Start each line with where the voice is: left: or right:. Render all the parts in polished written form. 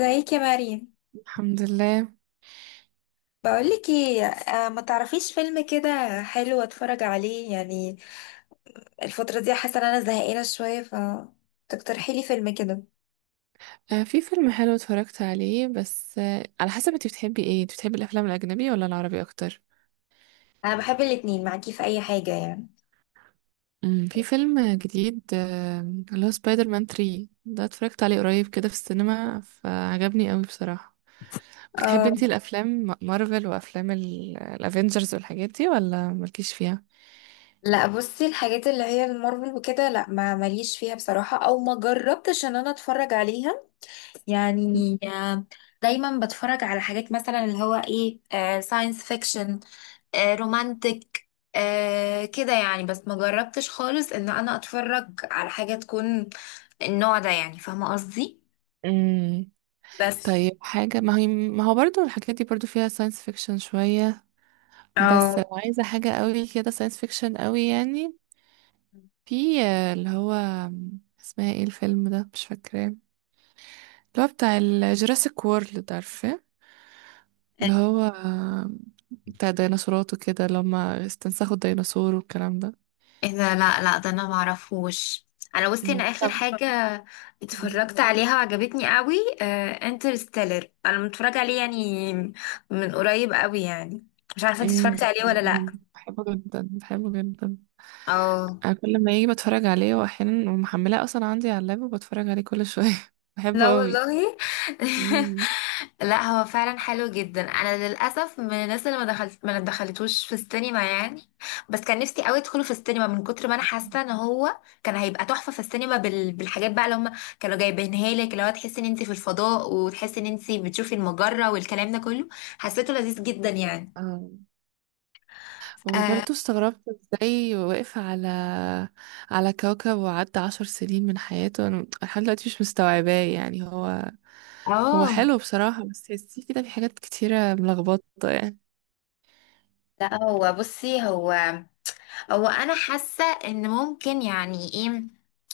left: ازيك يا مريم.
right: الحمد لله.
left: بقولك ايه، ما تعرفيش فيلم كده حلو اتفرج عليه يعني؟ الفترة دي حاسة ان انا زهقانة شوية، ف تقترحي لي فيلم كده.
right: في فيلم حلو اتفرجت عليه بس على حسب انت بتحبي ايه؟ انت بتحبي الافلام الاجنبيه ولا العربي اكتر؟
left: انا بحب الاتنين، معاكي في اي حاجة يعني.
right: في فيلم جديد، اللي هو سبايدر مان 3، ده اتفرجت عليه قريب كده في السينما فعجبني قوي بصراحه. بتحبي
left: اه،
right: انت الافلام مارفل وافلام الافينجرز والحاجات دي، ولا مالكيش فيها؟
left: لا بصي، الحاجات اللي هي المارفل وكده لا ما ماليش فيها بصراحة، او ما جربتش ان انا اتفرج عليها يعني. دايما بتفرج على حاجات مثلا اللي هو ايه، ساينس فيكشن، رومانتك، كده يعني، بس ما جربتش خالص ان انا اتفرج على حاجة تكون النوع ده يعني، فاهمة قصدي؟
right: امم
left: بس.
right: طيب، حاجه ما هو برضو الحاجات دي برضو فيها ساينس فيكشن شويه،
left: او
right: بس لو عايزه حاجه قوي كده ساينس فيكشن قوي يعني، في اللي هو، اسمها ايه الفيلم ده؟ مش فاكراه. اللي هو بتاع الجوراسيك وورلد، عارفة؟ اللي هو بتاع ديناصورات وكده، اللي هما استنسخوا الديناصور والكلام ده.
left: اذا، لا لا، ده انا ما اعرفوش. انا بصي، انا
right: مم.
left: اخر
right: طب،
left: حاجة اتفرجت عليها وعجبتني قوي انترستيلر، انا متفرجة عليه يعني من قريب قوي يعني. مش عارفة انت
right: امم
left: اتفرجتي عليه ولا لا.
right: انا بحبه جدا، بحبه جدا.
left: اه،
right: انا كل ما يجي بتفرج عليه، واحيانا ومحملاه اصلا عندي على اللاب وبتفرج عليه كل شويه
left: لا
right: بحبه قوي.
left: والله
right: مم.
left: لا هو فعلا حلو جدا. انا للاسف من الناس اللي ما دخلتوش في السينما يعني. بس كان نفسي قوي ادخله في السينما، من كتر ما انا حاسه ان هو كان هيبقى تحفه في السينما بالحاجات بقى اللي هم كانوا جايبينها لك، اللي هو تحسي ان انت في الفضاء، وتحسي ان انت بتشوفي المجره والكلام ده كله. حسيته لذيذ جدا يعني.
right: اه،
left: اه.
right: وبرضه استغربت ازاي وقف على كوكب وعدى عشر سنين من حياته. انا لحد دلوقتي مش مستوعباه يعني. هو
left: آه.
right: حلو بصراحة، بس تحسيه كده في حاجات كتيرة ملخبطة يعني.
left: لا هو بصي، هو انا حاسه ان ممكن يعني ايه،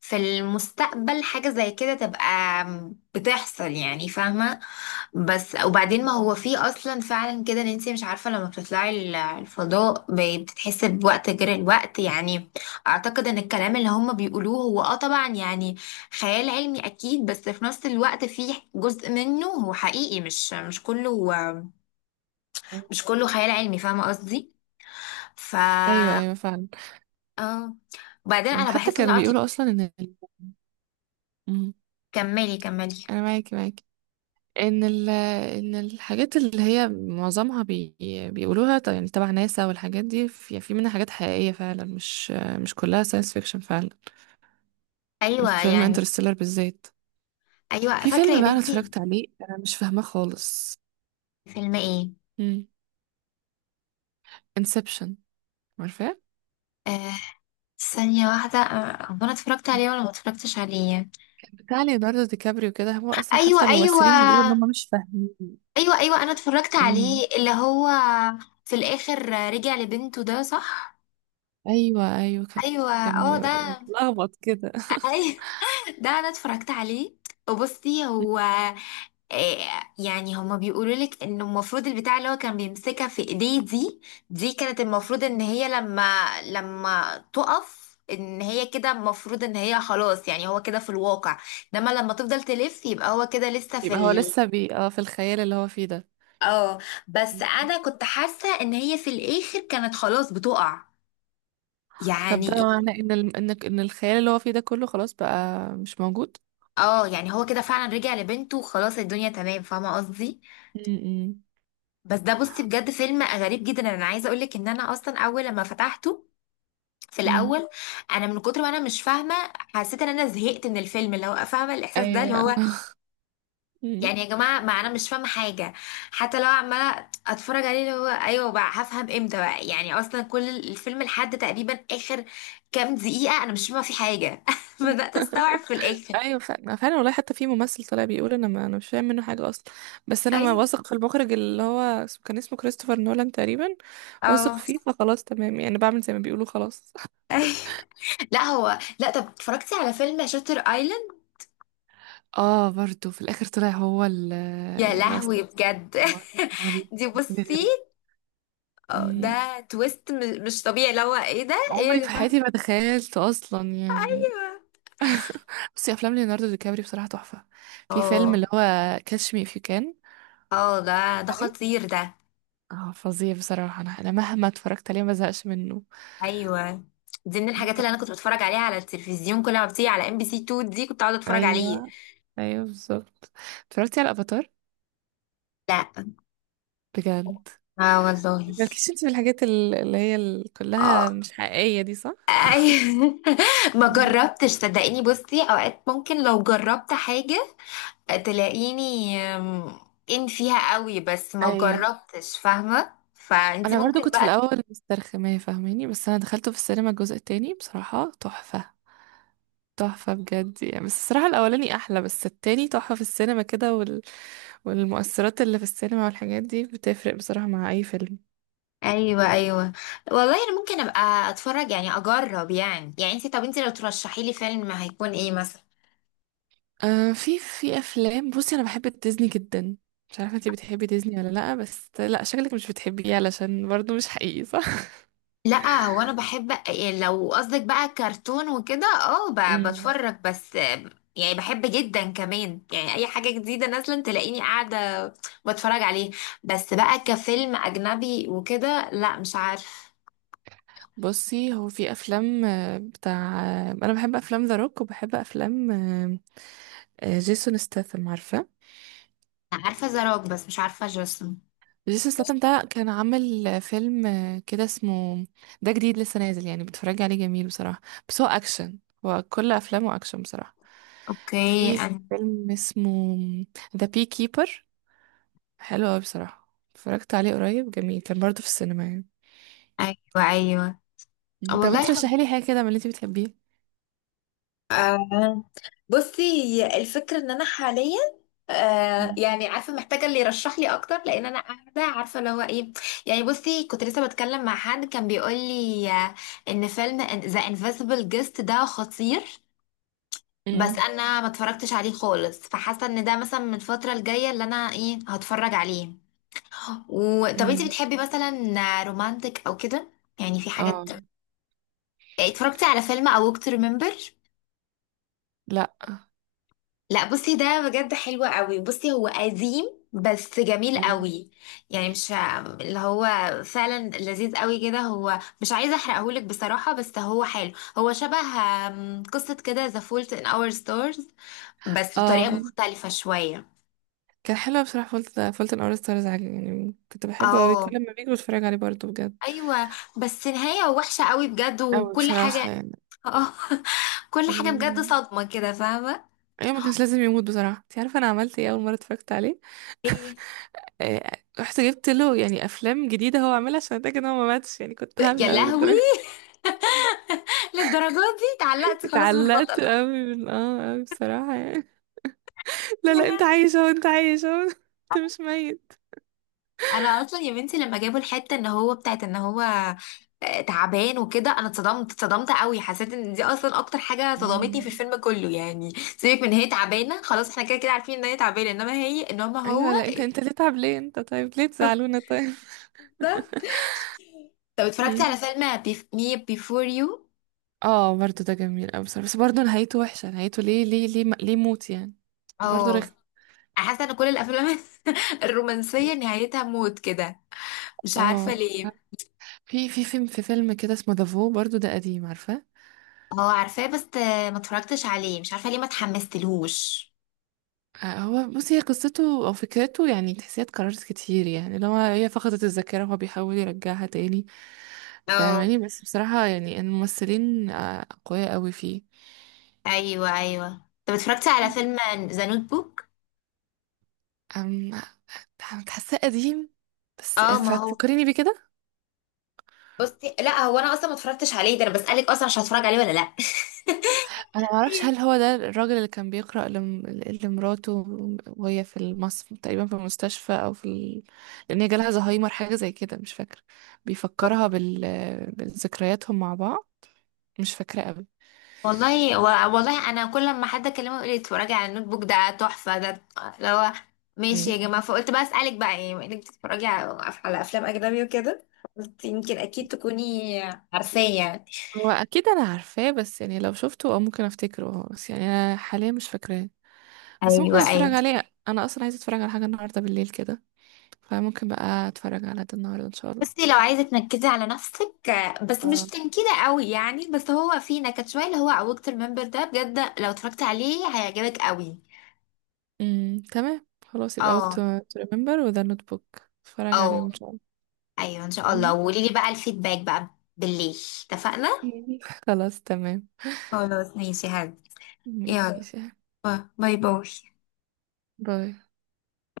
left: في المستقبل حاجه زي كده تبقى بتحصل يعني، فاهمه؟ بس وبعدين
right: مم.
left: ما هو في اصلا فعلا كده، ان انت مش عارفه لما بتطلعي الفضاء بتتحسي بوقت غير الوقت يعني. اعتقد ان الكلام اللي هم بيقولوه هو طبعا يعني خيال علمي اكيد، بس في نفس الوقت في جزء منه هو حقيقي، مش كله
right: مم.
left: مش كله خيال علمي، فاهمه قصدي؟ ف
right: ايوه، ايوه فعلا.
left: اه، وبعدين انا
right: حتى
left: بحس ان
right: كانوا
left: قطر.
right: بيقولوا اصلا ان ال-، مم،
left: كملي كملي.
right: انا معاكي، ان ال... ان الحاجات اللي هي معظمها بيقولوها يعني تبع ناسا والحاجات دي، في... في منها حاجات حقيقية فعلا، مش كلها ساينس فيكشن فعلا.
left: ايوه
right: فيلم
left: يعني.
right: انترستيلر بالذات.
left: ايوه
right: في
left: فاكره يا
right: فيلم بقى انا
left: بنتي.
right: اتفرجت عليه انا مش فاهماه خالص،
left: فيلم ايه؟
right: امم انسبشن، عارفاه؟
left: آه، ثانيه واحده، هو انا اتفرجت
right: مم.
left: عليه ولا ما اتفرجتش عليه؟
right: بتاع ليوناردو دي كابريو كده، هو اصلا
left: ايوه
right: حتى
left: ايوه.
right: الممثلين بيقولوا ان هم مش فاهمين.
left: ايوه ايوه، انا اتفرجت عليه،
right: امم
left: اللي هو في الاخر رجع لبنته، ده صح؟
right: ايوه، ايوه كان،
left: ايوه
right: كان
left: اه، ده
right: متلخبط كده
left: ايوه ده انا اتفرجت عليه. وبصي هو، آه، يعني هما بيقولوا لك انه المفروض البتاع اللي هو كان بيمسكها في ايديه دي، دي كانت المفروض ان هي لما لما تقف ان هي كده، المفروض ان هي خلاص يعني، هو كده في الواقع. انما لما تفضل تلف، يبقى هو كده لسه في
right: يبقى هو
left: ال.
right: لسه بي اه في الخيال اللي هو فيه ده.
left: اه، بس
right: مم.
left: انا كنت حاسة ان هي في الاخر كانت خلاص بتقع.
right: طب
left: يعني
right: ده
left: إيه؟
right: معناه ان ال...، ان ان الخيال اللي هو فيه ده كله خلاص بقى مش موجود.
left: اه يعني هو كده فعلا رجع لبنته وخلاص الدنيا تمام، فاهمة قصدي.
right: امم
left: بس ده بصي بجد فيلم غريب جدا. انا عايزة اقولك ان انا اصلا اول لما فتحته في
right: امم
left: الاول، انا من كتر ما انا مش فاهمه حسيت ان انا زهقت من الفيلم، اللي هو فاهمه الاحساس ده، اللي
right: ايوه
left: هو
right: مم.
left: يعني يا جماعه ما انا مش فاهمه حاجه. حتى لو عماله اتفرج عليه، اللي هو ايوه بقى هفهم امتى بقى يعني؟ اصلا كل الفيلم لحد تقريبا اخر كام دقيقه انا مش فاهمه في حاجه بدات استوعب في الاخر.
right: ايوه فعلا، فعلا والله. حتى في ممثل طلع بيقول انا، ما انا مش فاهم منه حاجه اصلا، بس انا ما
left: ايوه
right: واثق في المخرج اللي هو كان اسمه كريستوفر نولان تقريبا. واثق
left: اه
right: فيه فخلاص تمام يعني، بعمل زي ما بيقولوا خلاص
left: أيوة. لا هو، لا طب اتفرجتي على فيلم شاتر ايلاند؟
right: اه، برضو في الاخر طلع هو
left: يا
right: اللي
left: لهوي
right: اصلا
left: بجد.
right: هو هو
left: دي بصي،
right: بيغري.
left: اه
right: مم.
left: ده تويست مش طبيعي، اللي هو ايه ده، ايه
right: عمري
left: يا
right: في
left: جماعه!
right: حياتي ما تخيلت اصلا يعني. بصي، افلام ليوناردو دي كابري بصراحه تحفه. في فيلم اللي
left: اه
right: هو كاتش مي اف يو كان،
left: اه، ده خطير ده.
right: اه فظيع بصراحه، انا مهما اتفرجت عليه ما زهقش منه.
left: ايوه، دي من الحاجات اللي انا
right: تحفة.
left: كنت بتفرج عليها على التلفزيون، كل ما بتيجي على ام بي سي 2 دي كنت اقعد اتفرج
right: ايوه،
left: عليه.
right: ايوه بالظبط. اتفرجتي على افاتار؟
left: لا.
right: بجد،
left: اه والله.
right: مالكيش انت في الحاجات ال-، اللي هي ال- كلها
left: اه
right: مش حقيقية دي، صح؟
left: أيوة. ما
right: مم.
left: جربتش صدقيني. بصي، اوقات ممكن لو جربت حاجة تلاقيني ان فيها قوي، بس ما
right: ايوه.
left: جربتش، فاهمة؟ فانتي
right: انا برضو
left: ممكن
right: كنت في
left: بقى.
right: الاول مسترخمه، فاهماني؟ بس انا دخلته في السينما الجزء التاني بصراحه تحفه، تحفه بجد يعني. بس الصراحه الاولاني احلى، بس التاني تحفه في السينما كده. وال...، والمؤثرات اللي في السينما والحاجات دي بتفرق بصراحه مع اي فيلم.
left: ايوه ايوه. والله انا ممكن ابقى اتفرج يعني، اجرب يعني يعني، انت طب انت لو ترشحي لي فيلم ما هيكون ايه مثلا؟
right: آه، في افلام، بصي انا بحب ديزني جدا، مش عارفه انتي بتحبي ديزني ولا لا، بس لا شكلك مش بتحبيه علشان برضو مش حقيقي، صح؟
left: لا هو انا بحب، لو قصدك بقى كرتون وكده اه،
right: امم
left: بتفرج بس يعني، بحب جدا كمان يعني. اي حاجه جديده نازله تلاقيني قاعده بتفرج عليه. بس بقى كفيلم اجنبي وكده لا مش عارفه.
right: بصي، هو في افلام بتاع، انا بحب افلام ذا روك، وبحب افلام جيسون ستاثام، عارفه؟
left: عارفه زراك بس مش عارفه جسم.
right: جيسون ستاثام ده كان عامل فيلم كده اسمه، ده جديد لسه نازل يعني، بتفرج عليه جميل بصراحه. بس هو اكشن، هو كل افلامه اكشن بصراحه.
left: اوكي
right: في
left: أنا.
right: فيلم اسمه ذا بي كيبر، حلو أوي بصراحة، اتفرجت عليه قريب، جميل كان برضه في السينما يعني.
left: ايوه ايوه.
right: مم. طب انت
left: والله
right: رشحي لي حاجة كده من اللي انت بتحبيه.
left: مم، بصي هي الفكرة ان انا حاليا،
right: مم.
left: يعني عارفة، محتاجة اللي يرشح لي اكتر، لان انا قاعدة عارفة اللي هو ايه. يعني بصي، كنت لسه بتكلم مع حد كان بيقول لي ان فيلم ذا انفيزبل جيست ده خطير. بس
right: مم.
left: انا ما اتفرجتش عليه خالص، فحاسة ان ده مثلا من الفترة الجاية اللي انا ايه هتفرج عليه. طب انتي
right: مم.
left: بتحبي مثلا رومانتك او كده يعني؟ في
right: اه.
left: حاجات يعني، اتفرجتي على فيلم A Walk to Remember؟
right: لا.
left: لا بصي ده بجد حلو قوي. بصي هو قديم بس جميل
right: مم.
left: قوي، يعني مش، اللي هو فعلا لذيذ قوي كده، هو مش عايزه احرقهولك بصراحه بس هو حلو. هو شبه، قصه كده ذا فولت ان اور ستارز، بس
right: اه
left: بطريقه مختلفه شويه.
right: كان حلو بصراحة، فولت فولت اور ستارز يعني، كنت بحبه أوي،
left: اه.
right: كل ما بيجي بتفرج عليه برضه بجد.
left: ايوه، بس نهايه وحشه قوي بجد
right: أوي
left: وكل حاجه.
right: بصراحة يعني.
left: اه كل حاجه بجد
right: مم.
left: صدمه كده، فاهمه؟
right: ايوه، ما كانش لازم يموت بصراحة. انت عارفة انا عملت ايه اول مرة اتفرجت عليه؟
left: ايه؟
right: آه، رحت جبت له يعني افلام جديدة هو عاملها عشان اتاكد ان هو ما ماتش يعني، كنت
left: يا
right: هبلة أوي
left: لهوي،
right: للدرجة
left: للدرجه دي اتعلقتي خلاص
right: اتعلقت
left: بالبطل؟
right: أوي، من أوي بصراحة يعني. لا
left: يا
right: لا، انت
left: لهوي.
right: عايش اهو، انت عايش اهو انت مش ميت.
left: انا اصلا يا بنتي لما جابوا الحته ان هو، بتاعت ان هو تعبان وكده، انا اتصدمت اتصدمت قوي. حسيت ان دي اصلا اكتر حاجه صدمتني في
right: مم.
left: الفيلم كله يعني. سيبك من هي تعبانه خلاص، احنا كده كده عارفين ان هي تعبانه، انما هي، انما هو.
right: ايوه لا، انت تتعب ليه؟ انت طيب ليه تزعلونا طيب؟
left: بالظبط. طب اتفرجتي على
right: مم.
left: فيلم مي بيفور يو؟
right: اه برضو ده جميل اوي بصراحة، بس برضو نهايته وحشة. نهايته ليه، ليه، ليه، ليه موت يعني؟ برضو
left: اه،
right: رخم.
left: أنا حاسه ان كل الافلام الرومانسيه نهايتها موت كده، مش عارفه
right: اه،
left: ليه.
right: في فيلم كده اسمه دافو، برضو ده قديم، عارفة؟
left: اه عارفاه بس ما اتفرجتش عليه، مش عارفه ليه ما اتحمستلهوش.
right: هو بصي، هي قصته او فكرته يعني تحسيها اتكررت كتير يعني، لو هي فقدت الذاكرة وهو بيحاول يرجعها تاني،
left: آه.
right: فاهماني؟ بس بصراحة يعني الممثلين اقوياء قوي فيه.
left: ايوه ايوه، طب اتفرجتي على فيلم ذا نوت بوك؟
right: أم حاساه قديم، بس
left: اه ما هو،
right: فكريني بيه كده.
left: بصي لا هو انا اصلا ما اتفرجتش عليه، ده انا بسالك اصلا مش هتفرج عليه ولا لا.
right: انا ما اعرفش هل هو ده الراجل اللي كان بيقرأ لم... لمراته وهي في المصف تقريبا في المستشفى، او لان هي جالها زهايمر حاجه زي كده مش فاكره، بيفكرها بذكرياتهم مع بعض؟ مش فاكره قوي.
left: والله، والله انا كل لما حد اكلمه يقول لي اتفرجي على النوت بوك ده تحفه ده، اللي هو ماشي
right: مم.
left: يا جماعه، فقلت بقى اسالك بقى ايه بما انك بتتفرجي على افلام اجنبي وكده، قلت يمكن اكيد تكوني عارفاه يعني.
right: هو اكيد انا عارفاه، بس يعني لو شفته او ممكن افتكره بس يعني انا حاليا مش فاكراه. بس ممكن
left: ايوه ايوه.
right: اتفرج عليه، انا اصلا عايزه اتفرج على حاجه النهارده بالليل كده، فممكن بقى اتفرج على ده النهارده ان شاء
left: بصي لو عايزة تنكدي على نفسك بس مش
right: الله.
left: تنكدة قوي يعني، بس هو في نكد شوية اللي هو أوكت الممبر ده، بجد لو اتفرجت عليه هيعجبك قوي.
right: تمام، خلاص يبقى وقت
left: اه.
right: تو ريمبر وذا نوت بوك، اتفرج عليهم
left: اه
right: ان شاء الله.
left: ايوه ان شاء الله، وقولي لي بقى الفيدباك بقى بالليل، اتفقنا؟
right: مم. خلاص تمام.
left: خلاص ماشي هاد. يلا.
right: ماشي.
left: باي باي.
right: باي.